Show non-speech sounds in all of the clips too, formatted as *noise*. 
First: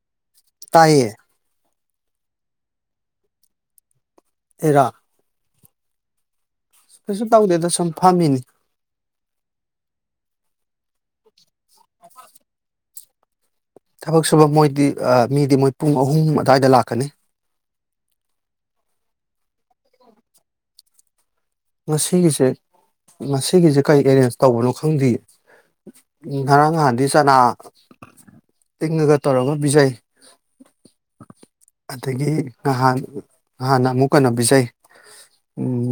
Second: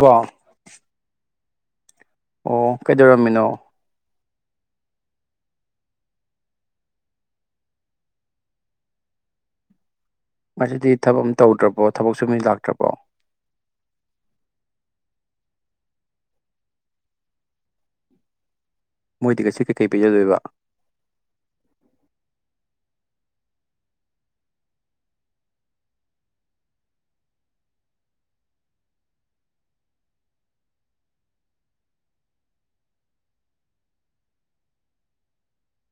ꯋꯥ ꯇꯥꯏꯌꯦ ꯑꯣ ꯀꯩꯗꯧꯔꯝꯃꯤꯅꯣ ꯑꯩꯔꯣ ꯀꯩꯁꯨ ꯇꯧꯗꯦꯗ ꯁꯨꯝ ꯐꯝꯃꯤꯅꯤ ꯉꯁꯤꯗꯤ ꯊꯕꯛ ꯇꯧꯗ꯭ꯔꯕꯣ ꯊꯕꯛ ꯁꯨꯕ ꯃꯤ ꯂꯥꯛꯇ꯭ꯔꯕꯣ ꯊꯕꯛ ꯁꯨꯕ ꯃꯣꯏꯗꯤ ꯑ ꯃꯤꯗꯤ ꯃꯣꯏ ꯄꯨꯡ ꯑꯍꯨꯝ ꯑꯗꯨꯋꯥꯏꯗ ꯂꯥꯛꯀꯅꯤ ꯃꯣꯏꯗꯤ ꯉꯁꯤ ꯀꯩꯀꯩ ꯄꯤꯖꯗꯣꯏꯕ ꯉꯁꯤꯒꯤꯁꯦ ꯉꯁꯤꯒꯤꯁꯦ ꯀꯔꯤ ꯑꯦꯔꯦꯟꯖ ꯇꯧꯕꯅꯣ ꯈꯪꯗꯦ ꯉꯔꯥꯡ ꯅꯍꯥꯟꯗꯤ ꯆꯅꯥ ꯇꯤꯡꯉꯒ ꯇꯧꯔꯒ ꯄꯤꯖꯩ ꯑꯗꯒꯤ ꯉꯍꯥꯟ ꯅꯍꯥꯟꯅ ꯑꯃꯨꯛ ꯀꯟꯅꯣ ꯄꯤꯖꯩ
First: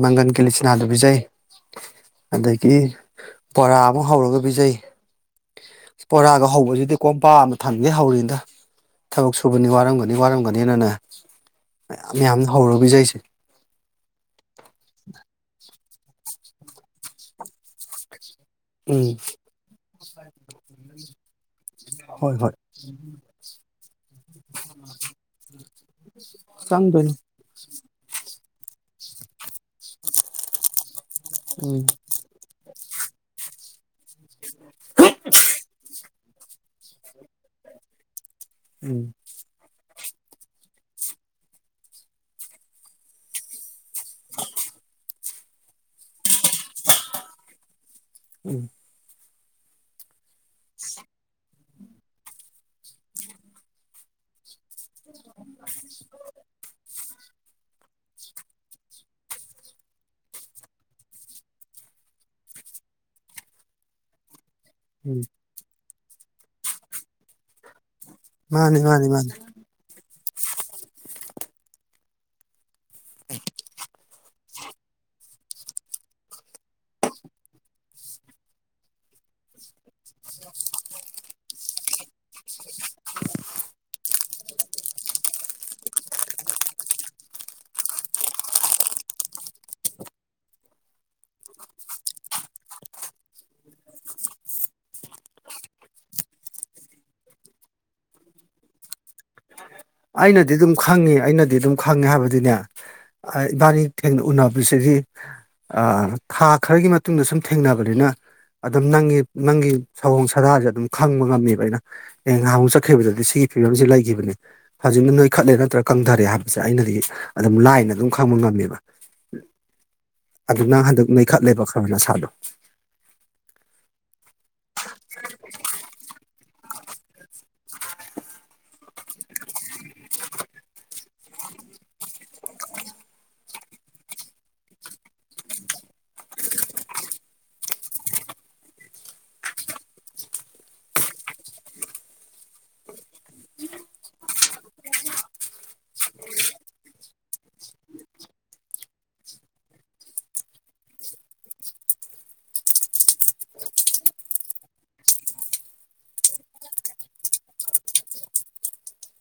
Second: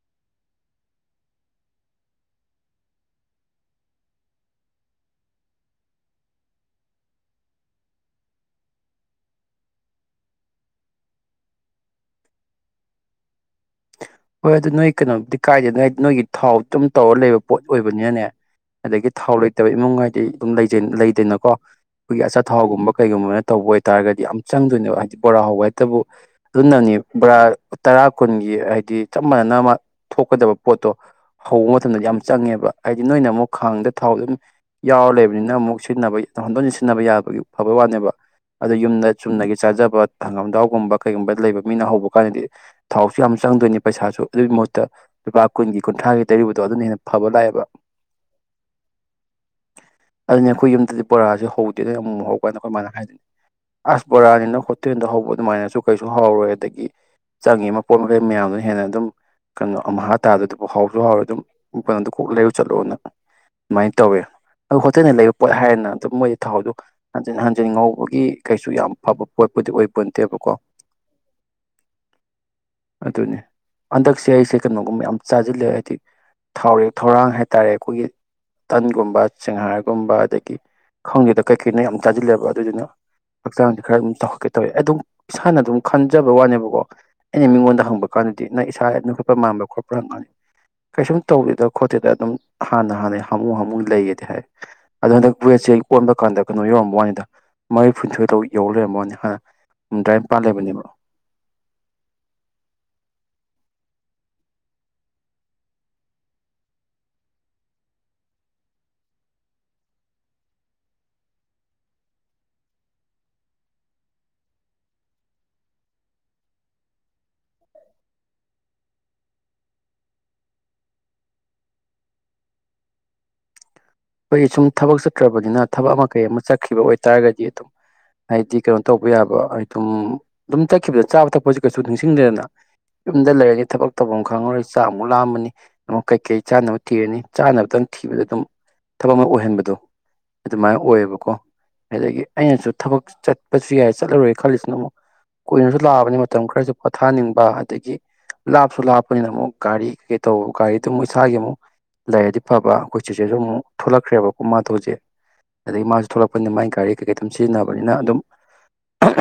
ꯃꯪꯒꯟ ꯀꯤꯂꯤꯆꯅꯥꯁꯨ ꯄꯤꯖꯩ ꯑꯗꯒꯤ ꯕꯣꯔꯥ ꯑꯃ ꯍꯧꯔꯒ ꯄꯤꯖꯩ ꯕꯣꯔꯥꯒ ꯍꯧꯕꯁꯤꯗꯤ ꯀꯣꯝꯄꯥꯛ ꯑꯃ ꯊꯟꯉꯩ ꯍꯧꯔꯤꯅꯤꯗ ꯊꯕꯛ ꯁꯨꯕꯅꯤꯅ ꯋꯥꯔꯝꯒꯅꯤꯅ ꯋꯥꯔꯝꯒꯅꯤꯅꯅꯦ ꯃꯌꯥꯝ ꯍꯧꯔꯒ ꯄꯤꯖꯩꯁꯦ ꯍꯣꯏ ꯑꯗꯨ ꯅꯣꯏ ꯀꯅꯣ ꯀꯥꯏꯗꯦ ꯅꯣꯏ ꯅꯣꯏꯒꯤ ꯊꯥꯎ ꯇꯨꯝ ꯇꯧꯔ ꯂꯩꯕ ꯄꯣꯠ ꯑꯣꯏꯕꯅꯤꯅꯅꯦ ꯑꯗꯒꯤ ꯎꯝ ꯊꯥꯎ ꯂꯩꯇꯕ ꯏꯃꯨꯡ ꯍꯥꯏꯗꯤ ꯑꯗꯨꯝ ꯂꯩꯗꯅꯀꯣ ꯑꯩꯈꯣꯏꯒꯤ ꯍꯣꯏ ꯍꯣꯏ ꯑꯆꯥꯊꯥꯎꯒꯨꯝꯕ ꯀꯩꯒꯨꯝꯕꯅ ꯇꯧꯕ ꯑꯣꯏꯇꯥꯥꯔꯒꯗꯤ ꯌꯥꯝ ꯆꯪꯗꯣꯏꯅꯦꯕ ꯍꯥꯏꯗꯤ ꯕꯣꯔꯥ ꯍꯧꯕ ꯍꯥꯏꯁꯦ ꯇꯕꯨ ꯑꯗꯨꯗꯥꯅꯤ ꯆꯪꯗꯣꯏꯅꯤ ꯄꯨ꯭ꯔ ꯇꯔꯥ ꯀꯨꯟꯒꯤ ꯍꯥꯏꯗꯤ ꯆꯞ ꯃꯥꯟꯅ ꯑꯃ ꯊꯣꯛꯀꯗꯕ ꯄꯣꯠꯇꯣ ꯍꯧꯕ ꯎꯝ ꯃꯇꯝꯗ ꯌꯥꯝ ꯆꯪꯉꯦꯕ ꯍꯥꯏꯗꯤ ꯅꯣꯏꯅ ꯑꯃꯨꯛ ꯈꯥꯡꯗ ꯊꯥꯎ ꯑꯗꯨꯝ ꯌꯥꯎꯔ ꯂꯩꯕꯅꯤꯅ ꯑꯃꯨꯛ ꯁꯤꯖꯤꯟꯅꯕ ꯇꯧꯍꯟꯗꯣꯏꯅ ꯁꯤꯟꯅꯕ ꯌꯥꯕꯒꯤ ꯐꯕ ꯋꯥꯅꯦꯕ ꯑꯗꯨ ꯎꯝ ꯌꯨꯝꯗ ꯆꯨꯝꯅꯒꯤ ꯆꯥꯖꯕ ꯍꯡꯒꯥꯝꯊꯥꯎꯒꯨꯝꯕ ꯀꯩꯒꯨꯝꯕ ꯂꯩꯕ ꯃꯤꯅ ꯍꯧꯕ ꯀꯥꯟꯗꯗꯤ ꯊꯥꯎꯁꯨ ꯌꯥꯝ ꯆꯪꯗꯣꯏꯅꯤ ꯄꯩꯁꯥꯁꯨ ꯑꯗꯨꯒꯤ ꯃꯍꯨꯠꯇ ꯂꯨꯄꯥ ꯀꯨꯟꯒꯤ ꯀꯨꯟꯊ꯭ꯔꯥꯒꯤ ꯂꯩꯔꯨꯕꯗꯣ ꯑꯗꯨꯅ ꯍꯦꯟꯅ ꯐꯕ ꯂꯥꯛꯑꯦꯕ ꯎꯝ ꯑꯗꯨꯅꯤ ꯑꯩꯈꯣꯏ ꯌꯨꯝꯗꯗꯤ ꯕꯣꯔꯥꯁꯦ ꯍꯧꯗꯦꯅ ꯌꯥꯝ ꯑꯃꯨꯛ ꯍꯧꯀꯥꯟꯗ ꯑꯩꯈꯣꯏ ꯃꯥꯅ ꯍꯥꯏꯗꯣꯏꯅꯦ ꯑꯁ ꯕꯣꯔꯥꯅꯤꯅ ꯍꯣꯇꯦꯟꯗ ꯍꯧꯕ ꯑꯗꯨꯃꯥꯏꯅꯁꯨ ꯀꯩꯁꯨ ꯍꯥꯎꯔꯣꯏ ꯑꯗꯒꯤ ꯆꯪꯉꯦ ꯑꯃ ꯃꯄꯣꯠ ꯃꯆꯩ ꯃꯌꯥꯝ ꯍꯦꯟꯅ ꯑꯗꯨꯝ ꯀꯩꯅꯣ ꯑꯃꯥ ꯇꯥꯗꯗꯨꯕꯨ ꯍꯥꯎꯁꯨ ꯍꯥꯎꯔ ꯑꯗꯨꯝ ꯀꯩꯅꯣꯗ ꯀꯣꯛ ꯂꯩꯔꯨ ꯆꯠꯂꯣꯅ ꯑꯗꯨꯃꯥꯏꯅ ꯇꯧꯋꯦ ꯑꯗꯨ ꯍꯣꯠꯇꯅ ꯎꯝ ꯂꯩꯕ ꯄꯣꯠ ꯍꯥꯏꯔꯦꯅ ꯑꯗꯨ ꯃꯣꯏꯒꯤ ꯊꯥꯎꯗꯣ ꯍꯟꯖꯤꯟ ꯍꯟꯖꯤꯟ ꯉꯧꯕ ꯒꯤ ꯀꯩꯁꯨ ꯃꯥꯅꯤ ꯌꯥꯝ ꯃꯥꯅꯤ ꯐꯕ ꯃꯥꯅꯤ ꯄꯣꯠꯄꯨꯗꯤ ꯑꯣꯏꯕ ꯇꯦꯕꯀꯣ ꯑꯗꯨꯅꯦ ꯍꯟꯗꯛꯁꯦ ꯑꯩꯁꯦ ꯀꯩꯅꯣꯒꯨꯝꯕ ꯌꯥꯝ ꯆꯥꯁꯤꯜꯂꯦ ꯍꯥꯏꯗꯤ ꯊꯥꯎꯔꯦꯛ ꯊꯧꯔꯥꯡ ꯍꯥꯏꯇꯥꯔꯦ ꯑꯩꯈꯣꯏꯒꯤ ꯇꯟꯒꯨꯝꯕ ꯆꯦꯡꯍꯔꯒ- ꯀꯨꯝꯕ ꯑꯗꯒꯤ ꯈꯪꯗꯦꯗ ꯀꯩꯀꯩꯅ ꯌꯥꯝ ꯇꯥꯖꯤꯜꯂꯦꯕ ꯑꯗꯨꯗꯨꯅ ꯍꯛꯆꯥꯡꯗꯤ ꯈꯔ ꯑꯗꯨꯝ ꯇ ꯀꯩ ꯇꯧꯋꯦ ꯑꯗꯨꯝ ꯏꯁꯥꯅ ꯑꯗꯨꯝ ꯈꯟꯖꯕ ꯋꯥꯅꯦꯕꯀꯣ ꯑꯩꯅ ꯃꯤꯉꯣꯟꯗ ꯍꯪꯕ ꯀꯥꯟꯗ ꯗꯤ ꯅꯪ ꯏꯁꯥꯩꯅ ꯈꯣꯠꯄ ꯃꯥꯟꯕꯥ ꯈꯣꯠꯄ꯭ꯔ ꯍꯪꯅꯤ ꯀꯩꯁꯨꯝ ꯇꯧꯗꯦꯗ ꯈꯣꯠꯇꯦꯗ ꯑꯗꯨꯝ ꯍꯥꯟꯅ ꯍꯥꯟꯅꯩ ꯍꯥꯃꯨ ꯍꯥꯃꯨ ꯂꯩꯒꯗꯤ ꯍꯥꯏ ꯑꯗꯨꯗꯣ ꯍꯟꯗꯛ ꯋꯦꯠꯁꯦ ꯑꯣꯟꯕ ꯀꯥꯟꯗ ꯀꯩꯅꯣ ꯌꯧꯔꯝꯕ꯭ꯋꯅꯤꯗ ꯃꯔꯤꯐꯨꯟꯊꯣꯏꯗꯧ ꯌꯧ ꯂꯩꯔꯝ ꯋꯥꯅꯤ ꯍꯥꯟꯅ ꯍꯨꯝꯗ꯭ꯔꯥ ꯅꯤꯄꯥꯟ ꯑꯩꯅꯗꯤ ꯑꯗꯨꯝ ꯂꯩꯕꯅꯦꯕ ꯈꯪꯉꯤ ꯑꯩꯅꯗꯤ ꯑꯗꯨꯝ ꯈꯪꯉꯦ ꯍꯥꯏꯕꯗꯤꯅꯦ ꯏꯕꯥꯅꯤ ꯊꯦꯡꯅ ꯎꯅꯕꯁꯤꯗꯤ ꯑ ꯊꯥ ꯈꯔꯒꯤ ꯃꯇꯨꯡꯗ ꯁꯨꯝ ꯊꯦꯡꯅꯕꯅꯤꯅ ꯑꯗꯨꯝ ꯅꯪꯒꯤ ꯅꯪꯒꯤ ꯁꯑꯣꯡ ꯁꯥꯗꯥꯁꯦ ꯑꯗꯨꯝ ꯈꯪꯕ ꯉꯝꯃꯦꯕ ꯑꯩꯅ ꯑꯦ ꯅꯍꯥꯜꯃꯨꯛ ꯆꯠꯈꯤꯕꯗꯗꯤ ꯁꯤꯒꯤ ꯐꯤꯕꯝꯁꯤ ꯂꯩꯈꯤꯕꯅꯤ ꯍꯧꯖꯤꯛꯅ ꯅꯣꯏꯈꯠꯂꯦ ꯅꯠꯇ꯭ꯔꯒ ꯀꯪꯊꯔꯦ ꯍꯥꯏꯕꯁꯦ ꯑꯩꯅꯗꯤ ꯑꯗꯨꯝ ꯂꯥꯏꯅ ꯑꯗꯨꯝ ꯈꯪꯕ ꯉꯝꯃꯦꯕ ꯑꯗꯨ ꯅꯪ ꯍꯟꯗꯛ ꯅꯣꯏꯈꯠꯂꯦꯕ ꯈꯔ ꯅꯁꯥꯗꯣ ꯑꯩꯈꯣꯏ ꯁꯨꯝ ꯊꯕꯛ ꯆꯠꯇ꯭ꯔꯕꯅꯤꯅ ꯊꯕꯛ ꯑꯃ ꯀꯩ ꯑꯃ ꯆ ꯆꯛꯈꯤꯕ ꯑꯣꯏꯇꯥꯔꯒꯗꯤ ꯑꯗꯨꯝ ꯍꯥꯏꯗꯤ ꯀꯩꯅꯣ ꯇꯧꯕ ꯌꯥꯕ ꯑꯗꯨꯝ ꯑꯗꯨꯝ ꯆꯛꯈꯤꯕꯗ ꯆꯥꯕ ꯊꯛꯄꯁꯤ ꯀꯩꯁꯨ ꯅꯤꯡꯁꯤꯡꯗꯦꯅ ꯌꯨꯝꯗ ꯂꯩꯔꯅꯤ ꯊꯕꯛ ꯇꯧꯐꯝ ꯈꯪꯉꯔꯣꯏ ꯆꯥꯃꯨꯛ ꯂꯥꯝꯃꯅꯤ ꯑꯃ ꯀꯩꯀꯩ ꯆꯥꯅꯕ ꯊꯤꯔꯅꯤ ꯆꯥꯅꯕꯗꯪ ꯊꯤꯕꯗ ꯑꯗꯨꯝ ꯊꯕꯛ ꯑꯃ ꯑꯣꯏꯍꯟꯕꯗꯣ ꯑꯗꯨꯃꯥꯏꯅ ꯑꯣꯏꯌꯦꯕꯀꯣ ꯑꯗꯒꯤ ꯑꯩꯅꯁꯨ ꯊꯕꯛ ꯆꯠꯄꯁꯨ ꯌꯥꯏ ꯆꯠꯂꯔꯣꯏ ꯈꯜꯂꯤꯁꯤꯅ ꯑꯃꯨꯛ ꯀꯣꯏꯅꯁꯨ ꯂꯥꯛꯑꯕꯅꯤ ꯃꯇꯝ ꯈꯔꯁꯨ ꯄꯣꯊꯥꯅꯤꯡꯕ ꯑꯗꯒꯤ ꯂꯥꯞꯁꯨ ꯂꯥꯞꯄꯅꯤꯅ ꯑꯃꯨꯛ ꯒꯥꯔꯤ ꯀꯩꯀꯩ ꯇꯧꯕ ꯒꯥꯔꯤꯗꯨ ꯑꯃꯨꯛ ꯏꯁꯥꯒꯤ ꯑꯃꯨꯛ ꯂꯩꯔꯗꯤ ꯐꯕ ꯑꯩꯈꯣꯏ ꯆꯤꯆꯦꯁꯨ ꯑꯃꯨꯛ ꯊꯣꯛꯂꯛꯈ꯭ꯔꯦꯕꯀꯣ ꯃꯥꯗꯣ ꯍꯧꯖꯤꯛ ꯑꯗꯒꯤ ꯃꯥꯁꯨ ꯊꯂꯛꯄꯅꯤꯅ ꯃꯒꯤ ꯒꯥꯔꯤ ꯀꯩꯀꯩ ꯑꯗꯨꯝ ꯁꯤꯖꯤꯟꯅꯕꯅꯤꯅ ꯑꯗꯨꯝ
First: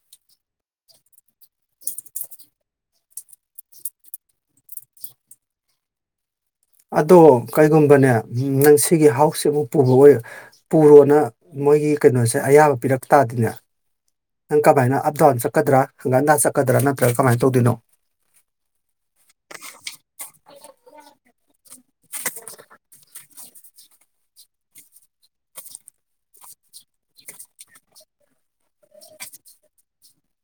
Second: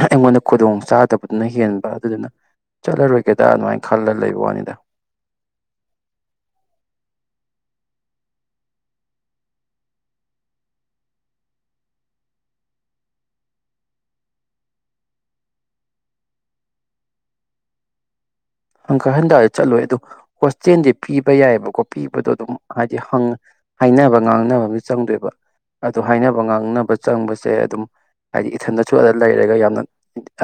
ꯑꯩꯉꯣꯟꯗ ꯈꯨꯗꯣꯡ ꯆꯥꯗꯕꯗꯨꯅ ꯍꯦꯟꯕ ꯑꯗꯨꯗꯨꯅ ꯆꯠꯂꯔꯣꯏꯒꯦꯗꯅꯥ ꯑꯗꯨꯃꯥꯏꯅ ꯈꯜꯂ ꯂꯩꯕ ꯋꯥꯅꯤꯗ ꯑꯗꯣ ꯀꯩꯒꯨꯝꯕꯅꯦ ꯅꯪ ꯁꯤꯒꯤ ꯍꯥꯎꯁꯁꯦ ꯑꯃꯨꯛ ꯄꯨꯕ ꯄꯨꯔꯣꯅ ꯃꯣꯏꯒꯤ ꯀꯩꯅꯣꯁꯦ ꯑꯌꯥꯕ ꯄꯤꯔꯛ ꯇꯥꯗꯤꯅꯦ ꯅꯪ ꯀꯃꯥꯏꯅ ꯑꯞ ꯗꯥꯎꯟ ꯆꯠꯀꯗ꯭ꯔꯥ ꯍꯪꯒꯥꯟꯗ ꯆꯠꯀꯗ꯭ꯔꯥ ꯅꯠꯇ꯭ꯔꯒ ꯀꯃꯥꯏꯅ ꯇꯧꯗꯨꯅꯣ ꯍꯪꯀꯛ ꯍꯟꯇꯥꯗꯤ ꯆꯠꯂꯣꯏ ꯑꯗꯨ ꯍꯣꯁꯇꯦꯜꯗꯤ ꯄꯤꯕ ꯌꯥꯏꯑꯕꯀꯣ ꯄꯤꯕꯗꯣ ꯑꯗꯨꯝ ꯍꯥꯏꯗꯤ ꯍꯪ ꯍꯥꯏꯅꯕ ꯉꯥꯡꯅꯕ ꯑꯃ ꯆꯪꯗꯣꯏꯕ ꯑꯗꯣ ꯍꯥꯏꯅꯕ ꯉꯥꯡꯅꯕ ꯆꯪꯕꯁꯦ ꯑꯗꯨꯝ ꯍꯥꯏꯗꯤ ꯏꯊꯟꯗꯁꯨꯑꯂ ꯂꯩꯔꯒ ꯌꯥꯝꯅ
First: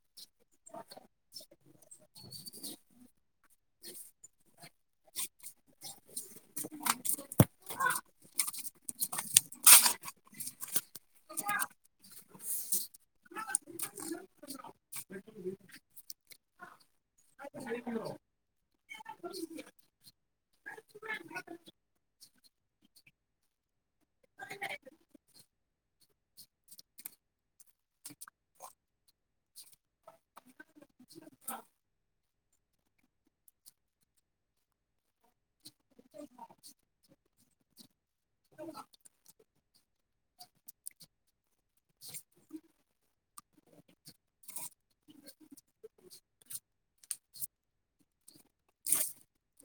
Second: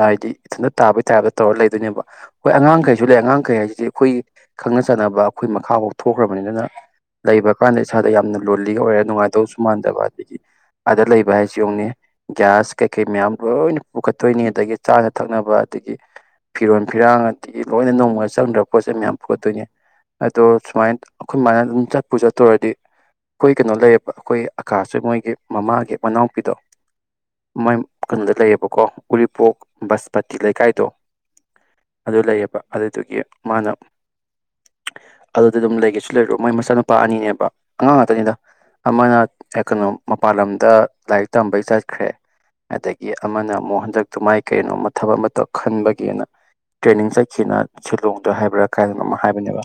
ꯍꯥꯏꯗꯤ ꯏꯊꯟꯗ ꯇꯥꯕꯩ ꯇꯥꯏꯞꯇ ꯇꯧꯔ ꯂꯩꯗꯣꯏꯅꯦꯕ ꯍꯣꯏ ꯑꯉꯥꯡꯈꯩ ꯁꯤꯁꯨ ꯂꯩ ꯑꯉꯥꯡ ꯀꯩ ꯍꯥꯏꯁꯤꯗꯤ ꯑꯩꯈꯣꯏꯒꯤ ꯈꯪꯅ ꯆꯥꯟꯅꯕ ꯑꯩꯈꯣꯏ ꯃꯈꯥꯐꯥꯎ ꯊꯣꯛꯈ꯭ꯔꯕꯅꯤ ꯑꯗꯨꯅ ꯂꯩꯕ ꯀꯥꯟꯗ ꯏꯁꯥꯗ ꯌꯥꯝꯅ ꯂꯣꯜꯂꯤꯒ ꯑꯣꯏꯔ ꯅꯨꯡꯉꯥꯏꯗꯧꯁꯨ ꯃꯥꯟꯗꯕ ꯑꯗꯒꯤ ꯑꯥꯗ ꯂꯩꯕ ꯍꯥꯏꯁꯤ ꯌꯦꯡꯉꯨꯅꯦ ꯒ꯭ꯌꯥꯁ ꯀꯩꯀꯩ ꯃꯌꯥꯝ ꯂꯣꯏꯅ ꯄꯨꯈꯠꯇꯣꯏꯅꯤ ꯑꯗꯒꯤ ꯆꯥꯅ ꯊꯛꯅꯕ ꯑꯗꯒꯤ ꯐꯤꯔꯣꯟ ꯐꯤꯔꯥꯡ ꯑꯗꯒꯤ ꯂꯣꯏꯅ ꯅꯣꯡꯃꯗ ꯆꯪꯗ꯭ꯔꯕ ꯄꯣꯠꯁꯩ ꯃꯌꯥꯝ ꯄꯨꯈꯠꯇꯣꯏꯅꯦ ꯑꯗꯣ ꯁꯨꯃꯥꯏꯅ ꯑꯩꯈꯣꯏ ꯃꯥꯅ ꯑꯗꯨꯝ ꯆꯠꯄꯨ ꯆꯠꯇꯨꯔꯗꯤ ꯑꯩꯈꯣꯏ ꯀꯩꯅꯣ ꯂꯩꯌꯦꯕ ꯑꯩꯈꯣꯏ ꯑꯀꯥꯥꯁ ꯃꯣꯏꯒꯤ ꯃꯃꯥꯒꯤ ꯃꯅꯥꯎꯄꯤꯗꯣ ꯃꯥꯏ ꯀꯩꯅꯣꯗ ꯂꯩꯌꯦꯕꯀꯣ ꯎꯔꯤꯄꯣꯛ ꯕꯁꯄꯇꯤ ꯂꯩꯀꯥꯏꯗꯣ ꯑꯗꯨ ꯂꯩꯌꯦꯕ ꯑꯗꯨꯗꯨꯒꯤ ꯃꯥꯅ ꯑꯗꯨꯗ ꯑꯗꯨꯝ ꯂꯩꯒꯦꯁꯨ ꯂꯩꯔꯣ ꯃꯣꯏ ꯃꯆꯥꯅꯨꯄꯥ ꯑꯅꯤꯅꯦꯕ ꯑꯉꯥꯡ ꯉꯥꯛꯇꯅꯤꯗ ꯑꯃꯅ ꯀꯩꯅꯣ ꯃꯄꯥꯟ ꯂꯝꯗ ꯂꯥꯏꯔꯤꯛ ꯇꯝꯕꯩ ꯆꯠꯈ꯭ꯔꯦ ꯑꯗꯒꯤ ꯑꯃꯅ ꯑꯃꯨꯛ ꯍꯟꯗꯛꯇꯨ ꯃꯥꯏ ꯀꯩꯅꯣꯝꯃ ꯊꯕꯛ ꯑꯃ ꯇꯧ ꯈꯟꯕꯒꯤꯅ ꯇ꯭ꯔꯦꯅꯤꯡ ꯆꯠ- ꯁꯤꯅ ꯁꯤꯂꯣꯡꯗ ꯍꯥꯏꯕ꯭ꯔꯥ ꯀꯥꯏꯗꯅ ꯑꯃ ꯍꯥꯏꯕꯅꯦꯕ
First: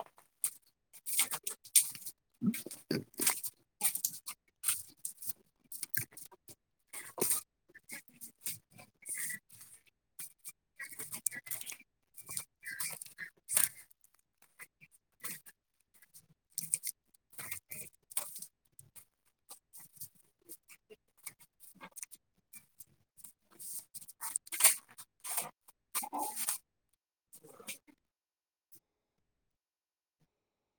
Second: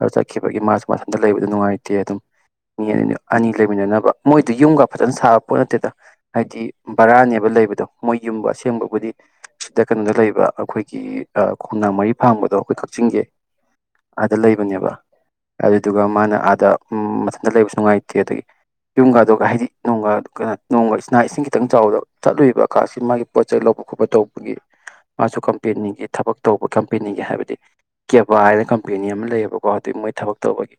ꯑꯗꯨ ꯆꯠꯈꯤꯕꯒꯤ ꯃꯥꯁꯨ ꯃꯊꯟꯇ ꯂꯩꯕꯗ ꯅꯨꯡꯉꯥꯏꯇꯦ ꯑꯗꯨꯝ ꯃꯤ ꯑꯅꯤ ꯑꯅꯤ ꯂꯩꯃꯤꯟꯅꯅꯕ ꯃꯣꯏꯗ ꯌꯨꯝꯒ ꯐꯖꯅ ꯁꯥꯕ ꯄꯣꯠ ꯅꯠꯇꯦꯗ ꯍꯥꯏꯗꯤ ꯕꯔꯥꯅꯦꯕ ꯂꯩꯕꯗꯣ ꯃꯣꯏ ꯌꯨꯝꯕ ꯑꯁꯦꯡꯕꯕꯨꯗꯤ ꯁꯤꯗ ꯀꯩꯅꯣꯗ ꯂꯩꯕ ꯑꯩꯈꯣꯏꯒꯤ ꯑꯥ ꯈꯨꯝꯅꯥ ꯃꯔꯤ ꯐꯥꯡꯕꯗꯣ ꯑꯩꯈꯣꯏ ꯀꯛꯆꯤꯡꯒꯤ ꯑꯥꯗ ꯂꯩꯕꯅꯦꯕ ꯑꯗꯨꯗꯨꯒ ꯃꯥꯅ ꯑꯥꯗ ꯃꯊꯟꯇ ꯂꯩꯕꯁꯨ ꯅꯨꯡꯉꯥꯏꯇꯦ ꯑꯗꯒꯤ ꯌꯨꯝꯒꯗꯨꯒ ꯍꯥꯏꯗꯤ ꯅꯣꯡꯒ ꯀꯩꯅ ꯅꯣꯡ ꯏ ꯏꯁꯤꯡ ꯈꯤꯇꯪ ꯆꯥꯎꯕꯗ ꯆꯠꯂꯨꯏꯕ ꯀꯥꯁꯤ ꯃꯥꯒꯤ ꯄꯣꯠ ꯆꯩꯩ ꯂꯧꯕ ꯈꯣꯠꯄ ꯇꯧꯕꯒꯤ ꯃꯥꯁꯨ ꯀꯝꯄꯦꯅꯤꯒꯤ ꯊꯕꯛ ꯇꯧꯕ ꯀꯝꯄꯦꯅꯤꯒꯤ ꯍꯥꯏꯕꯗꯤ ꯀꯦꯕꯥ ꯍꯥꯏꯅ ꯀꯝꯄꯦꯅꯤ ꯑꯃ ꯂꯩꯌꯦꯕꯀꯣ ꯍꯧꯖꯤꯛ ꯃꯣꯏ ꯊꯕꯛ ꯇꯧꯕꯒꯤ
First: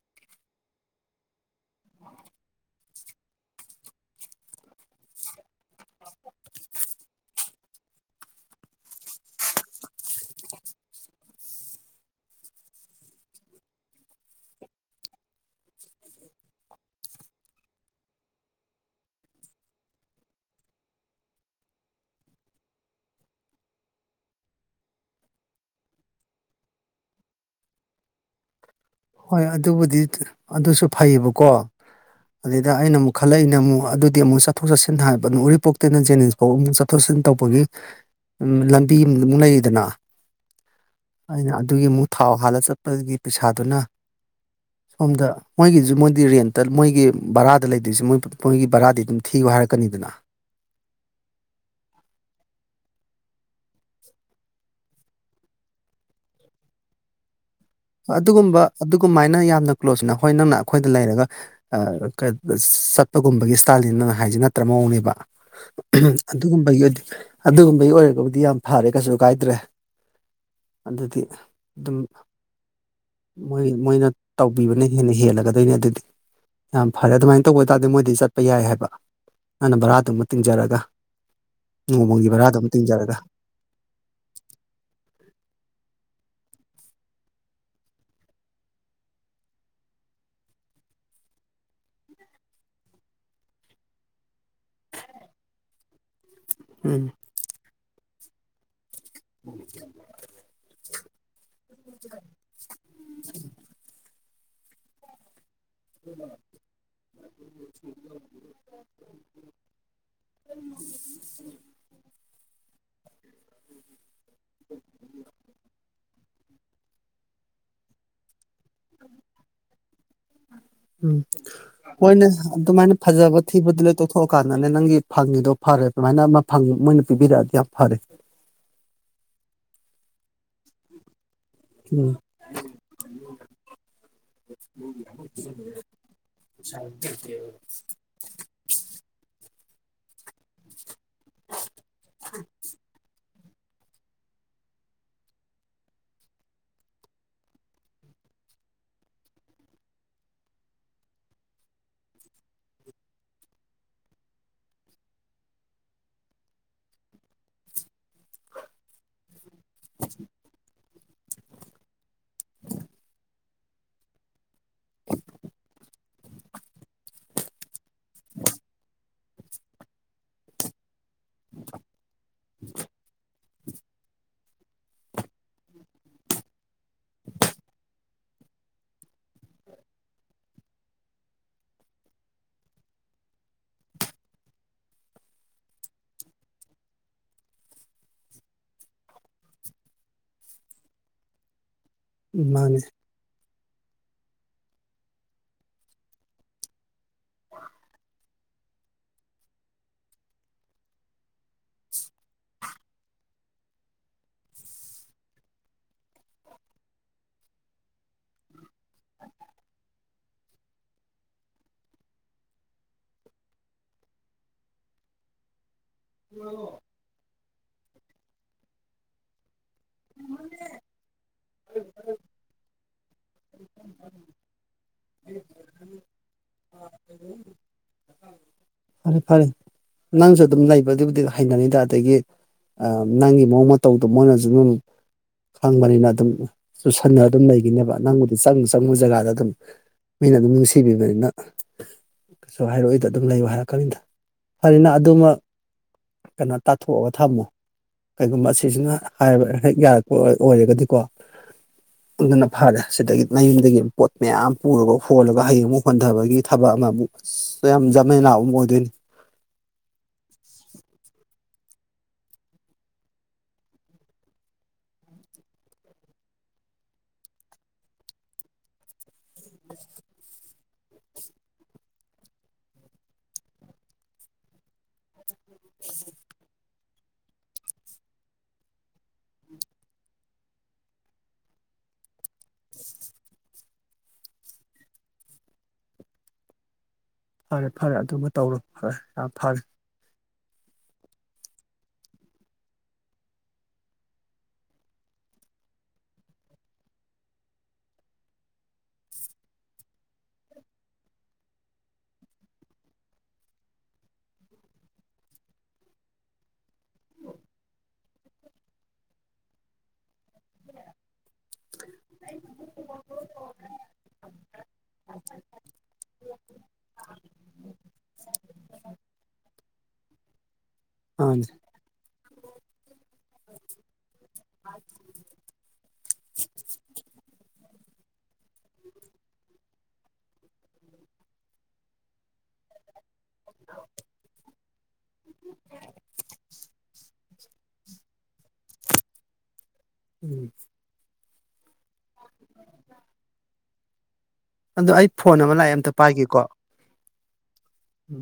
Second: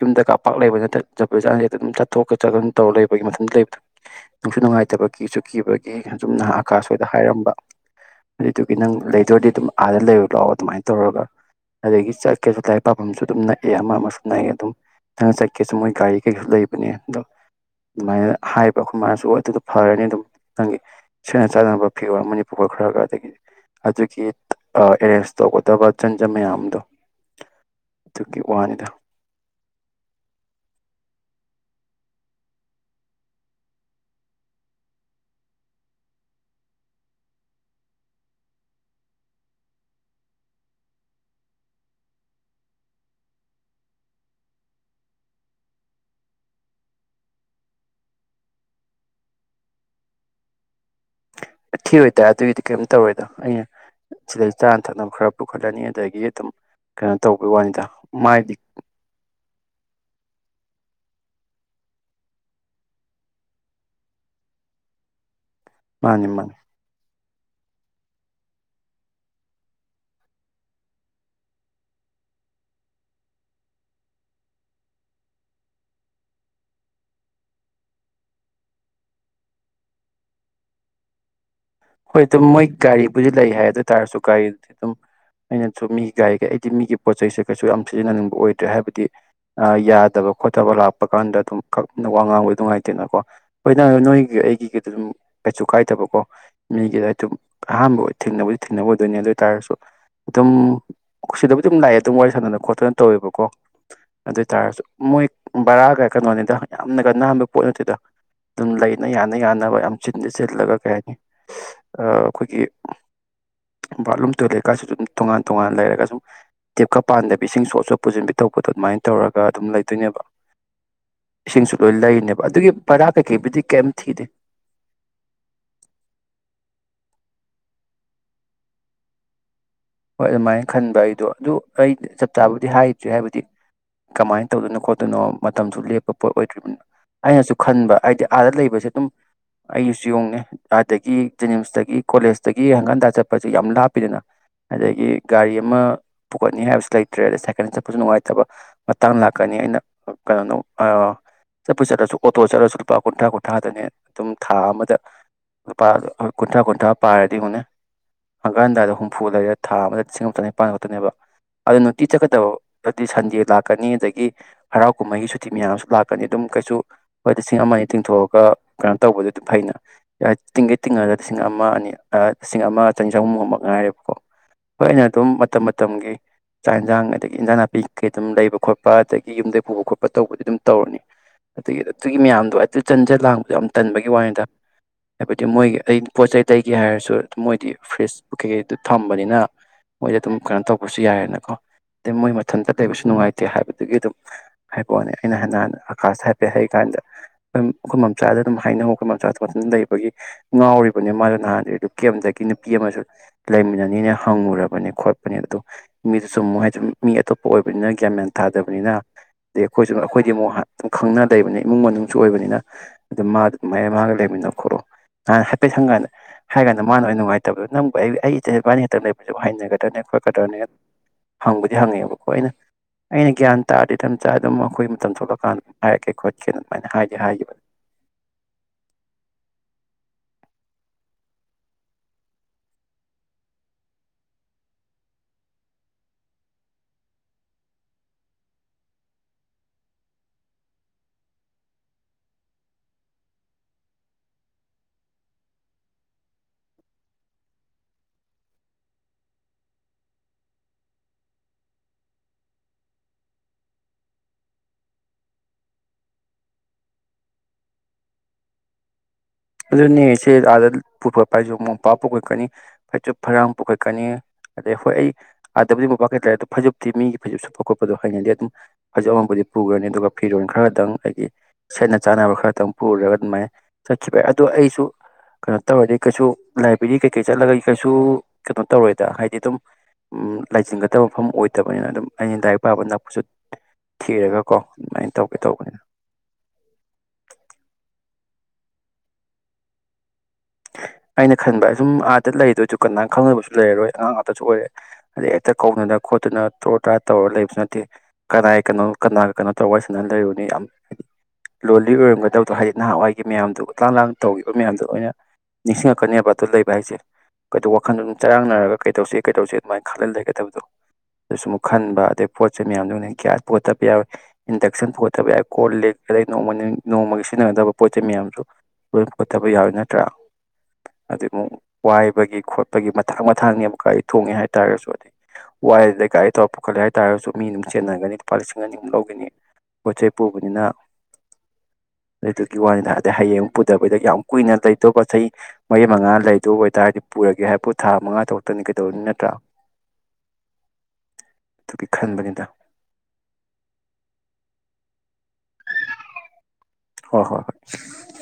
ꯌꯨꯝꯗ ꯀꯥꯄꯥꯛ ꯂꯩꯕ ꯅꯠꯇ ꯖꯄ ꯖꯥꯟꯁꯦ ꯑꯗꯨꯝ ꯆꯠꯊꯣꯛꯀ ꯆꯠꯅ ꯇꯧꯔ ꯂꯩꯕꯒꯤ ꯃꯇꯝꯗ ꯂꯩꯕ ꯅꯨꯡꯁꯨ ꯅꯨꯡꯉꯥꯏꯇꯕ ꯀꯤꯁꯨ ꯀꯤꯕꯒꯤ ꯁꯨꯝ ꯅꯍꯥ ꯑꯀꯥꯁꯁꯣꯏꯗ ꯍꯥꯏꯔꯝꯕ ꯑꯗꯨꯏꯗꯨꯒꯤ ꯅꯪ ꯂꯩꯗꯨꯔꯗꯤ ꯑꯗꯨꯝ ꯑꯥꯗ ꯂꯩꯔ ꯂꯥꯛꯑꯣ ꯑꯗꯨꯃꯥꯏꯅ ꯇꯧꯔꯒ ꯑꯗꯒꯤ ꯆꯠꯀꯦꯁꯨ ꯂꯥꯏꯔꯤꯛ ꯄꯥꯐꯝꯁꯨ ꯑꯗꯨꯝ ꯅꯛꯑꯦ ꯑꯃ ꯑꯃꯁꯨ ꯅꯛꯑꯦ ꯑꯗꯨꯝ ꯅꯪꯅ ꯆꯠꯀꯦꯁꯨ ꯃꯣꯏ ꯒꯥꯔꯤ ꯀꯩꯁꯨ ꯂꯩꯕꯅꯦ ꯑꯗꯣ ꯑꯗꯨꯃꯥꯏꯅ ꯍꯥꯏꯕ ꯑꯩꯈꯣꯏ ꯃꯥꯅꯁꯨ ꯑꯗꯨꯗꯣ ꯐꯔꯅꯤ ꯑꯗꯨꯝ ꯅꯪꯒꯤ ꯁꯦꯡꯅ ꯆꯥꯅꯕ ꯐꯤꯌꯣꯔ ꯑꯃꯅꯤ ꯄꯨꯈꯠꯈ꯭ꯔꯒ ꯑꯗꯒꯤꯗꯤ ꯑꯗꯨꯒꯤ ꯑꯦꯔꯦꯟꯖ ꯇꯧꯒꯗꯕ ꯆꯟꯖꯕ ꯃꯌꯥꯝꯗꯣ ꯑꯗꯨꯒꯤ ꯋꯥꯅꯤꯗ ꯍꯣꯏ ꯑꯗꯨꯕꯨꯗꯤ ꯑꯗꯨꯁꯨ ꯐꯩꯌꯦꯕꯀꯣ ꯑꯗꯩꯗ ꯑꯩꯅ ꯑꯃꯨꯛ ꯈꯜꯂꯛꯏꯅ ꯑꯃꯨꯛ ꯑꯗꯨꯗꯤ ꯑꯃꯨꯛ ꯆꯠꯊꯣꯛ ꯆꯠꯁꯤꯟ ꯊ ꯍꯥꯏ ꯎꯔꯤꯄꯣꯛꯇꯅ ꯖꯦꯅꯤꯟꯁ ꯐꯥꯎ ꯑꯃꯨꯛ ꯆꯠꯊꯣꯛ ꯆꯠꯁꯤꯟ ꯇꯧꯕꯒꯤ ꯂꯝꯕꯤ ꯑꯃ ꯑꯃꯨꯛ ꯂꯩꯗꯅ ꯑꯩꯅ ꯑꯗꯨꯒꯤ ꯑꯃꯨꯛ ꯊꯥꯎ ꯍꯥꯜꯂ ꯆꯠꯄꯒꯤ ꯄꯩꯁꯥꯗꯨꯅ ꯁꯣꯝꯗ ꯃꯣꯏꯒꯤꯁꯨ ꯃꯣꯏꯗꯤ ꯔꯦꯟꯠꯇ ꯃꯣꯏꯒꯤ ꯕꯔꯥꯗ ꯂꯩꯗꯣꯏꯁꯦ ꯃꯣꯏꯒꯤ ꯕꯔꯥꯗꯤ ꯑꯗꯨꯝ ꯊꯤꯌꯨ ꯍꯥꯏꯔꯛꯀꯅꯤꯗꯅ ꯊꯤꯔꯣꯏ ꯇ ꯑꯗꯨꯒꯤꯗꯤ ꯀꯔꯤꯝ ꯇꯧꯔꯣꯏꯗ ꯑꯩꯅ ꯋꯥꯅꯤꯗ ꯃꯥꯏꯗꯤ ꯑꯗꯨꯒꯨꯝꯕ ꯑꯗꯨꯒꯃꯥꯏꯅ ꯌꯥꯝꯅ ꯀ꯭ꯂꯣꯖꯅ ꯍꯣꯏ ꯅꯪꯅ ꯑꯩꯈꯣꯏꯗ ꯂꯩꯔꯒ ꯆꯠꯄꯒꯨꯝꯕꯒꯤ ꯁ꯭ꯇꯥꯏꯜꯅꯤꯅ ꯅꯪꯅ ꯍꯥꯏꯖꯦ ꯅꯠꯇ꯭ꯔ ꯃꯑꯣꯡꯅꯦꯕ ꯃꯥꯅꯤ ꯃꯥꯅꯤ ꯑꯗꯨꯒꯨꯝꯕꯒꯤꯗꯤ ꯑꯗꯨꯒꯨꯝꯕꯒꯤ ꯑꯣꯏꯔꯒꯕꯨꯗꯤ ꯌꯥꯝ ꯐꯔꯦ ꯀꯩꯁꯨ ꯀꯥꯏꯗ꯭ꯔꯦ ꯑꯗꯨꯗꯤ ꯑꯗꯨꯝ ꯃꯣꯏ ꯃꯣꯏꯅ ꯇꯧꯕꯤꯕꯅ ꯍꯦꯟꯅ ꯍꯦꯜꯂꯒꯗꯣꯏꯅꯦ ꯑꯗꯨꯗꯤ ꯌꯥꯝ ꯐꯔꯦ ꯑꯗꯨꯃꯥꯏꯅ ꯇꯧꯕ ꯑꯣꯏ ꯇꯥꯔꯗꯤ ꯃꯣꯏꯗꯤ ꯆꯠꯄ ꯌꯥꯏ ꯍꯥꯏꯕ ꯅꯪꯅ ꯚꯔꯥꯗꯨꯃ ꯇꯤꯡꯖꯔꯒ ꯍꯣꯏ ꯅꯣꯡꯃꯒꯤ ꯑꯗꯨꯝ ꯃꯣꯏ ꯕꯔꯥꯗꯨꯃ ꯇꯤꯡꯖꯔꯒ ꯒꯥꯔꯤꯕꯨꯗꯤ ꯂꯩ ꯍꯥꯏ ꯑꯗꯨ ꯑꯣꯏꯇꯥꯥꯔꯁꯨ ꯒꯥꯔꯤꯗꯨꯗꯤ ꯑꯗꯨꯝ ꯑꯩꯅ ꯆꯨꯝꯃꯤ ꯒꯥꯔꯤꯒꯤ ꯑꯩꯗꯤ ꯃꯤꯒꯤ ꯄꯣꯠ ꯆꯩꯁꯦ ꯀꯩꯁꯨ ꯌꯥꯝ ꯁꯤꯖꯤꯟꯅꯅꯤꯡꯕ ꯑꯣꯏꯗ꯭ꯔꯦ ꯍꯥꯏꯕꯗꯤ ꯌꯥꯗꯕ ꯈꯣꯠꯇꯕ ꯂꯥꯛꯄ ꯀꯥꯟꯗ ꯑꯗꯨꯝ ꯈꯛ ꯋꯥ ꯉꯥꯡꯕ ꯅꯨꯡꯉꯥꯏꯇꯦꯅꯀꯣ ꯍꯣꯏꯅ ꯅꯣꯏꯒꯤ ꯑꯩꯒꯤꯒꯗꯤ ꯑꯗꯨꯝ ꯀꯩꯁꯨ ꯀꯥꯏꯗꯕꯀꯣ ꯃꯤꯒꯤ ꯎꯝ ꯑꯇꯨꯝ ꯑꯍꯥꯟꯕ ꯑꯣꯏ ꯊꯦꯡꯅꯕꯗꯤ ꯊꯦꯡꯅꯕ ꯑꯗꯨꯅꯦ ꯑꯗꯨ ꯑꯣꯏꯇꯥꯔꯁꯨ ꯑꯗꯨꯝ ꯑꯣꯁꯤ ꯑꯗꯨꯝ ꯂꯥꯛꯑꯦ ꯑꯗꯨꯝ ꯋꯥꯔꯤ ꯁꯥꯟꯅꯅ ꯈꯣꯠꯇꯅ ꯇꯧꯋꯦꯕꯀꯣ ꯑꯗꯨ ꯑꯣꯏꯇꯥꯔꯁꯨ ꯃꯣꯏ ꯕꯔꯥꯒ ꯀꯩꯅꯣꯅꯤꯗ ꯌꯥꯝꯅꯒ ꯅꯥꯟꯕ ꯄꯣꯠ ꯅꯠꯇꯦꯗ ꯑꯗꯨꯝ ꯂꯩꯅ ꯌꯥꯅ ꯌꯥꯅꯕ ꯌꯥꯝ ꯆꯤꯟꯗ ꯆꯤꯜꯂꯒ ꯀꯩ ꯍꯥꯏꯅꯤ ꯑꯩꯈꯣꯏꯒꯤ ꯕꯥꯠꯔꯨꯝ ꯇꯣꯏꯂꯦꯠꯀꯁꯨ ꯑꯗꯨꯝ ꯇꯣꯉꯥꯟ ꯇꯣꯉꯥꯟꯅ ꯂꯩꯔꯒ ꯁꯨꯝ ꯇꯤꯞꯀ ꯄꯥꯟꯗꯕꯤ ꯏꯁꯤꯡ ꯁꯣꯠꯁꯨ ꯄꯨꯁꯤꯟꯕꯤ ꯇꯧꯕꯗꯣ ꯑꯗꯨꯃꯥꯏꯅ ꯇꯧꯔꯒ ꯑꯗꯨꯝ ꯂꯩꯗꯣꯏꯅꯦꯕ ꯎꯝ ꯏꯁꯤꯡꯁꯨ ꯂꯣꯏ ꯍꯣꯏꯅꯦ ꯂꯩꯔꯤꯅꯦꯕ ꯑꯗꯨꯒꯤ ꯑꯗꯨꯃꯥꯏꯅ ꯕꯔꯥ ꯐꯖꯕ ꯀꯩꯀꯩꯕꯨꯗꯤ ꯊꯤꯕꯗꯨ ꯀꯩꯝ ꯂ ꯊꯤꯗꯦ ꯇꯣꯛꯊꯣꯛꯑꯀꯥꯟꯗꯅꯦ ꯅꯪꯒꯤ ꯐꯪꯉꯤꯗꯣ ꯐꯔꯦ ꯑꯗꯨꯃꯥꯏꯅ ꯐꯪꯉꯤ ꯃꯣꯏꯅ ꯄꯤꯕꯤꯔꯛꯑꯗꯤ ꯌꯥꯝ ꯐꯔꯦ ꯍꯣꯏ ꯑꯗꯨꯃꯥꯏꯅ ꯈꯟꯕ ꯑꯩꯗꯣ ꯑꯗꯨ ꯑꯩꯗꯤ ꯎꯝ ꯆꯞ ꯆꯥꯕꯨꯗꯤ ꯍꯥꯏꯗ꯭ꯔꯔꯤ ꯍꯥꯏꯕꯗꯤ ꯀꯃꯥꯏꯅ ꯇꯧꯗꯅꯣ ꯈꯣꯠꯇꯅꯣ ꯃꯇꯝꯁꯨ ꯂꯦꯞꯄ ꯄꯣꯠ ꯑꯣꯏꯗ꯭ꯔꯤꯕꯅꯤꯅꯣ ꯑꯩꯅꯁꯨ ꯈꯟꯕ ꯍꯥꯏꯗꯤ ꯑꯥꯗ ꯂꯩꯕꯁꯦ ꯑꯗꯨꯝ ꯑꯩꯒꯤꯁꯨ ꯌꯦꯡꯎꯅꯦ ꯑꯗꯒꯤ ꯖꯦꯅꯤꯝꯁꯇꯒꯤ ꯀꯣꯂꯦꯖꯇꯒꯤ ꯍꯪꯒꯥꯥꯟꯗ ꯆꯠꯄ ꯍꯖꯤ ꯌꯥꯝ ꯂꯥꯞꯄꯤꯗꯅ ꯑꯗꯒꯤ ꯒꯥꯔꯤ ꯑꯃ ꯄꯨꯈꯠꯅꯤ ꯍꯥꯏꯕꯁꯨ ꯂꯩꯇ꯭ꯔꯦ ꯑꯗꯩ ꯁꯥꯏꯀꯜ ꯆꯠꯄꯁꯨ ꯅꯨꯡꯉꯥꯏꯇꯕ ꯃꯇꯥꯡ ꯂꯥꯛꯀꯅꯤ ꯑꯩꯅ ꯀꯩꯅꯣꯅꯣ ꯆꯠꯄ ꯆꯠꯂꯁꯨ ꯑꯣꯇꯣ ꯆꯠꯂꯁꯨ ꯂꯨꯄꯥ ꯀꯨꯟꯊ꯭ꯔꯥ ꯀꯨꯟꯊ꯭ꯔꯥꯗꯅꯦ ꯑꯗꯨꯝ ꯊꯥ ꯑꯃꯗ ꯂꯨꯄꯥ ꯀꯨꯟꯊ꯭ꯔꯥ ꯀꯨꯟꯊ꯭ꯔꯥ ꯄꯥꯏꯔꯗꯤ ꯑꯃꯨꯟꯅ ꯍꯪꯀꯥꯟꯗꯗꯨꯝ ꯐꯨꯂꯩꯔꯦ ꯊꯥ ꯑꯃꯗ ꯆꯤꯡꯉꯇꯅꯤ ꯄꯥꯟꯂꯛꯇꯅꯦꯕ ꯑꯗꯨ ꯅꯨꯡꯇꯤ ꯆꯠꯀꯗꯕꯗꯗꯤ ꯁꯟꯗꯦ ꯂꯥꯛꯀꯅꯤ ꯑꯗꯒꯤ ꯍꯔꯥꯎ ꯀꯨꯝꯍꯩꯒꯤ ꯁꯨꯇꯤ ꯃꯌꯥꯝ ꯑꯃꯁꯁꯨ ꯂꯥꯛꯀꯅꯤ ꯑꯗꯨꯝ ꯀꯩꯁꯨ ꯍꯣꯏꯗ ꯂꯤꯁꯤꯟ ꯑꯃꯅꯤ ꯇꯤꯡꯊꯣꯛꯑꯒ ꯀꯩꯅꯣ ꯇꯧꯕ ꯐꯥꯏꯅ ꯌꯥ ꯇꯤꯡꯒ ꯇꯤꯡꯉꯗ ꯂꯤꯁꯤꯡ ꯑꯃ ꯑꯅꯤ ꯂꯤꯁꯤꯡ ꯑꯃ ꯆꯅꯤꯖꯍꯨꯝꯒꯨꯝꯕ ꯑꯏ ꯍꯣꯏ ꯑꯩꯅ ꯑꯗꯨꯝ ꯃꯇꯝ ꯃꯇꯝꯒꯤ ꯆꯥꯛ ꯏꯟꯁꯥꯡ ꯑꯗꯒꯤ ꯏꯟꯖꯥꯡ ꯅꯥꯄꯤ ꯀꯩ ꯑꯗꯨꯝ ꯂꯩꯕ ꯈꯣꯠꯄ ꯑꯗꯒꯤ ꯌꯨꯝꯗꯩ ꯄꯨꯕ ꯈꯣꯠꯄ ꯇꯧꯕꯗꯤ ꯑꯗꯨꯝ ꯇꯧꯔꯅꯤ ꯑꯗꯒꯤ ꯑꯗꯨꯒꯤ ꯃꯌꯥꯝꯗꯣ ꯑꯗꯨ ꯆꯟꯖ ꯂꯥꯡꯕꯗꯣ ꯌꯥꯝ ꯇꯟꯕꯒꯤ ꯋꯥꯅꯤꯗ ꯍꯥꯏꯕꯗꯤ ꯃꯣꯏꯒꯤ ꯑꯩ ꯄꯣꯠꯆꯩ ꯇꯩꯒ ꯍꯥꯏꯔꯁꯨ ꯃꯣꯏꯗꯤ ꯐ꯭ꯔꯤꯁ ꯀꯩꯀꯩ ꯑꯗꯨ ꯊꯝꯕꯅꯤꯅ ꯃꯣꯏꯗ ꯑꯗꯨꯝ ꯀꯩꯅꯣ ꯇꯧꯕꯁꯨ ꯌꯥꯏꯔꯦꯅꯀꯣ ꯑꯗꯩ ꯃꯣꯏ ꯎꯝ ꯃꯊꯟꯇ ꯃꯥꯅꯦ ꯂꯩꯕꯁꯨ ꯅꯨꯡꯉꯥꯏꯇꯦ ꯍꯥꯏꯕꯗ ꯑꯗꯨꯒꯤ ꯑꯗꯨꯝ ꯍꯥꯏꯕꯛꯑꯅꯦ ꯑꯩꯅ ꯅꯍꯥꯟ ꯑꯀꯥꯁꯇ ꯍꯥꯏꯐꯦꯠ ꯍꯥꯏꯩ ꯀꯥꯟꯗ ꯑꯩꯈꯣꯏ ꯈꯨꯈꯣꯏ ꯃꯆꯥꯗ ꯑꯗꯨꯝ ꯍꯥꯏꯅꯕꯉ ꯑꯩꯈꯣꯏ ꯃꯆꯥꯗ ꯐꯖꯅ ꯂꯩꯕꯒꯤ ꯉꯥꯎꯔꯤꯕꯅꯤ ꯃꯥꯗꯨ ꯅꯍꯥꯟ ꯑꯗꯨ ꯔꯦꯂꯤꯗꯦ ꯀꯝꯄꯗꯒꯤ ꯅꯨꯄꯤ꫰ꯑꯃꯁꯨ ꯂꯩꯃꯤꯟꯅꯅꯤꯅꯦ ꯍꯪꯉꯨꯔꯕꯅꯤ ꯈꯣꯠꯄꯅꯦ ꯑꯗꯣ ꯃꯤꯗꯨꯁꯨ ꯑꯃꯨꯛ ꯍꯥꯏꯗꯤ ꯃꯤ ꯑꯇꯣꯞꯄ ꯑꯣꯏꯕꯅꯤꯅ ꯒ꯭ꯌꯥꯟ ꯃꯌꯥꯟ ꯊꯥ ꯃꯤ ꯂꯩꯇꯕꯤꯅꯥ ꯑꯩꯈꯣꯏꯁꯨ ꯑꯩꯈꯣꯏꯗꯤ ꯑꯃꯨꯛ ꯑꯗꯨ ꯈꯪꯅ ꯂꯩꯕꯅꯤ ꯏꯃꯨꯡ ꯃꯅꯨꯡꯁꯨ ꯑꯣꯏꯕꯅꯤꯅ ꯑꯗꯨꯝ ꯃꯥ ꯑꯗꯨꯃꯥꯏꯅ ꯃꯥꯒ ꯂꯩꯃꯤꯟꯅ ꯈꯣꯠꯂꯣ ꯅꯍꯥꯟ ꯑꯩꯈꯣꯏ ꯁꯪꯀꯥꯟꯗ ꯍꯥꯏ ꯀꯥꯟꯗ ꯃꯥꯅ ꯑꯣꯏꯅ ꯅꯨꯡꯉꯥꯏꯇꯗꯣ ꯅꯪ ꯑꯩ ꯏꯕꯥꯅꯤ ꯍꯦꯛꯇ ꯂꯩꯕ ꯍꯥꯏꯅꯒꯦ ꯈꯇꯅꯤ ꯑꯩꯈꯣꯏ ꯈꯛꯇꯅꯤ ꯍꯪꯕꯗꯤ ꯍꯪꯉꯦꯕꯀꯣ ꯑꯩꯅ ꯑꯩꯅ ꯒ꯭ꯌꯥꯟ ꯇꯥꯔꯗꯤ ꯃꯇꯝꯞ ꯆꯥ ꯑꯗꯨꯝ ꯃꯈꯣꯏ ꯃꯇꯝ ꯊꯣꯛꯂꯀꯥꯟꯗ ꯍꯥꯏꯔꯛꯀꯦ ꯈꯣꯠꯀꯦꯅ ꯐꯅꯤ ꯍꯥꯏꯒꯦ ꯍꯥꯏꯒꯦ ꯐꯅꯤ ꯐꯔꯦ ꯐꯔꯦ ꯅꯪꯁꯨ ꯑꯗꯨꯝ ꯂꯩꯕꯗꯨꯕꯨꯗꯤ ꯍꯩꯅꯅꯤꯗ ꯑꯗꯒꯤ ꯅꯪꯒꯤ ꯃꯑꯣꯡ ꯃꯇꯧꯗꯣ ꯃꯣꯏꯅꯁꯨ ꯑꯗꯨꯝ ꯈꯪꯕꯅꯤꯅ ꯑꯗꯨꯝ ꯆꯨꯁꯟꯅ ꯑꯗꯨꯝ ꯂꯩꯈꯤꯅꯦꯕ ꯅꯪꯕꯨꯗꯤ ꯆꯪꯉ ꯆꯪꯉꯨ ꯖꯒꯥꯗ ꯑꯗꯨꯝ ꯃꯤꯅ ꯑꯗꯨꯝ ꯅꯨꯡꯁꯤꯕꯤꯕꯅꯤꯅ ꯀꯩꯁꯨ ꯍꯥꯏꯔꯛꯑꯣꯏꯗ ꯑꯗꯨꯝ ꯂꯩꯌ ꯍꯥꯏꯔꯛ ꯀꯔꯤꯇ ꯐꯔꯤꯅ ꯑꯗꯨꯃꯛ ꯀꯩꯅꯣ ꯇꯥꯊꯣꯛꯑꯒ ꯊꯝꯃꯣ ꯀꯩꯒꯨꯝꯕ ꯁꯤꯁꯤꯅ ꯍꯥꯏ ꯍꯦꯛ ꯌꯥꯔꯛꯄ ꯑꯣꯏꯔꯒꯗꯤꯀꯣ ꯑꯗꯨꯅ ꯐꯔꯦ ꯁꯤꯗꯒꯤ ꯃꯌꯨꯝꯗꯒꯤ ꯄꯣꯠ ꯃꯌꯥꯝ ꯄꯨꯔꯒ ꯍꯣꯜꯂꯒ ꯍꯌꯦꯡꯨ ꯍꯣꯟꯊꯕꯒꯤ ꯊꯕꯛ ꯑꯃꯕꯨꯛ ꯌꯥꯝ ꯆꯅ ꯂꯥꯎ ꯑꯣꯏ ꯑꯗꯨ ꯑꯗꯨꯖꯁꯦ ꯑ ꯄꯨ ꯐꯩꯖ ꯑꯃꯛ ꯃꯄꯥ ꯄꯨꯈꯠꯀꯅꯤ ꯐꯩꯖꯨꯞ ꯐꯩꯔꯥꯡ ꯄꯨꯈꯠꯀꯅꯤ ꯑꯗꯩ ꯍꯣꯏ ꯑꯩ ꯑꯥꯗꯕꯨꯗꯤ ꯑꯃ ꯄꯈ꯭ꯔꯦ ꯑꯗꯨꯗ ꯐꯖꯨꯞꯇꯤ ꯃꯤꯒꯤ ꯐꯩꯖꯨꯞ ꯁꯨꯞꯠꯄ ꯈꯣꯠꯄꯗꯣ ꯍꯩꯅꯗꯤ ꯑꯗꯨꯝ ꯐꯖ ꯑꯃꯕꯨꯗꯤ ꯄꯨꯈ꯭ꯔꯅꯤ ꯑꯗꯨꯒ ꯐꯤꯔꯣꯜ ꯈꯔꯗꯪ ꯑꯩꯒꯤ ꯁꯦꯠꯅ ꯆꯥꯅꯕ ꯈꯔꯗꯪ ꯄꯨꯔꯒ ꯑꯗꯨꯃꯥꯏꯅ ꯈꯤꯕ ꯑꯗꯣ ꯑꯩꯁꯨ ꯀꯩꯅꯣ ꯇꯧꯔꯗꯤ ꯀꯩꯁꯨ ꯂꯥꯏꯕ꯭ꯔꯦꯔꯤ ꯀꯩꯀꯩ ꯆꯠꯂꯒ ꯀꯩꯁꯨ ꯀꯩꯅꯣ ꯇꯧꯔꯣꯏꯗ ꯍꯥꯏꯗꯤ ꯑꯗꯨꯝ ꯂꯥꯏꯁꯤꯟꯒꯗꯕ ꯃꯐꯝ ꯑꯣꯏꯗꯕꯅꯤꯅ ꯑꯗꯨꯝ ꯑꯩꯅ ꯗꯥꯏꯔꯤꯛ ꯄꯥꯕ ꯅꯛꯄꯁꯨ ꯊꯤꯔꯒ ꯀꯣ ꯑꯗꯨꯃꯥꯏꯅ ꯇꯧꯒꯦ ꯇꯧꯕꯅꯤꯅ ꯐꯔꯦ ꯐꯔꯦ ꯑꯗꯨꯃ ꯇꯧꯔꯣ ꯐꯔꯦ ꯌꯥꯝ ꯐꯔꯦ ꯑꯩꯅ ꯈꯟꯕ ꯁꯨꯝ ꯑꯥꯗ ꯂꯩꯗꯣꯏꯁꯨ ꯀꯅꯥ ꯈꯪꯗꯕꯁꯨ ꯂꯩꯔꯔꯣꯏ ꯑꯉꯥꯡ ꯑꯥꯛꯇꯁꯨ ꯑꯣꯏꯔꯦ ꯍꯥꯏꯩ ꯍꯦꯛꯇ ꯀꯧꯗꯅ ꯈꯣꯠꯇꯨꯅ ꯇꯣꯔꯣ ꯇꯔꯥ ꯇꯧꯔꯒ ꯂꯩꯕꯁꯨ ꯅꯠꯇꯦ ꯀꯅꯥꯒꯤ ꯀꯩꯅꯣ ꯀꯅꯥꯒ ꯀꯩꯅꯣ ꯇꯧꯕ ꯍꯥꯏ ꯁꯅꯅ ꯂꯩꯔꯨꯅꯤ ꯌꯥꯝ ꯍꯥꯏꯗꯤ ꯂꯣꯜꯂꯤ ꯑꯣꯏꯔꯝꯒꯗꯕꯗ ꯍꯥꯏꯗꯤ ꯅꯍꯥꯟꯋꯥꯏꯒꯤ ꯃꯌꯥꯝꯗꯨ ꯂꯥꯡ ꯂꯥꯡ ꯇꯧꯈꯤꯕ ꯃꯌꯥꯝꯗꯨꯣ ꯑꯩꯅ ꯅꯤꯡꯁꯤꯡꯉꯛꯀꯅꯦꯕ ꯑꯗꯨ ꯂꯩꯕ ꯍꯥꯏꯁꯦ ꯀꯩꯗꯣ ꯋꯥꯈꯜꯗ ꯑꯗꯨꯝ ꯆꯔꯥꯡꯅꯔꯒ ꯀꯩꯗꯧꯁꯦ ꯀꯩꯗꯧꯁꯦ ꯑꯗꯨꯃꯥꯏꯅ ꯈꯜꯍꯜꯂꯒꯗ ꯐꯠꯇꯕꯗꯣ ꯑꯗꯨꯁꯨꯨꯝꯨꯛ ꯈꯟꯕ ꯑꯗꯩ ꯄꯣꯠ ꯆꯩ ꯃꯌꯥꯝꯗꯨꯅ ꯒ꯭ꯌꯥꯁ ꯄꯨꯈꯠꯇꯕ ꯌꯥꯎꯋꯏ ꯏꯟꯗꯛꯁꯟ ꯄꯨꯈꯠꯇꯕ ꯌꯥꯏꯋꯏ ꯀꯣꯜ ꯂꯦꯛꯗꯩ ꯅꯣꯡꯃ ꯅꯣꯡꯃꯒꯤ ꯁꯤꯖꯤꯟꯅꯒꯗꯕ ꯄꯣꯠ ꯆꯩ ꯃꯌꯥꯝꯁꯨ ꯂꯣꯏ ꯄꯨꯣꯊꯕ ꯌꯥꯎꯋꯤ ꯅꯠꯇ꯭ꯔꯥ ꯑꯗꯨ ꯃꯥꯅꯤ ꯑꯃꯨꯛ ꯋꯥꯏꯕꯒꯤ ꯈꯣꯠꯄꯒꯤ ꯃꯇꯊꯥꯡ ꯃꯊꯥꯡꯅꯤ ꯑꯃꯨꯛ ꯒꯥꯔꯤ ꯊꯣꯡꯉꯦ ꯍꯥꯏꯇꯥꯔꯒꯁꯨ ꯑꯗꯨꯗꯩ ꯋꯥꯏꯗꯨꯗ ꯒꯥꯔꯤ ꯇꯧꯔ ꯄꯨꯈꯠꯂꯦ ꯍꯥꯏꯇꯥꯔꯁꯨ ꯃꯤ ꯑꯗꯨꯝ ꯆꯦꯟꯅꯒꯅꯤ ꯂꯨꯄꯥ ꯂꯤꯁꯤꯡ ꯑꯅꯤꯃꯨꯛ ꯂꯧꯒꯅꯤ ꯄꯣꯠ ꯆꯩ ꯄꯨꯕꯅꯤꯅ ꯑꯗꯨꯗꯨꯒꯤ ꯋꯥꯅꯤꯗ ꯑꯗꯩ ꯍꯌꯦꯡ ꯑꯃꯨꯛ ꯄꯨꯗꯕꯩꯗ ꯌꯥꯝ ꯀꯨꯏꯅ ꯂꯩꯇꯕ ꯃꯔꯤ ꯃꯉꯥ ꯂꯩꯗ ꯑꯣꯏꯇꯥꯔꯗꯤ ꯄꯨꯔꯒꯦ ꯍꯥꯏꯄꯨ ꯊꯥ ꯃꯉꯥ ꯇꯔꯛꯇꯅꯤ ꯀꯩꯗꯧꯔꯤꯅꯤ ꯅꯠꯇ꯭ꯔꯥ ꯎꯝ *inaudible* ꯈꯟꯕꯒꯤꯗ ꯑꯗꯣ ꯑꯩ ꯐꯣꯟ ꯑꯃ ꯂꯥꯛꯑꯦ ꯑꯝꯇ ꯄꯥꯏꯒꯦꯀꯣ ꯍꯣꯏ ꯍꯣꯏ ꯍꯣꯏ ꯎꯝ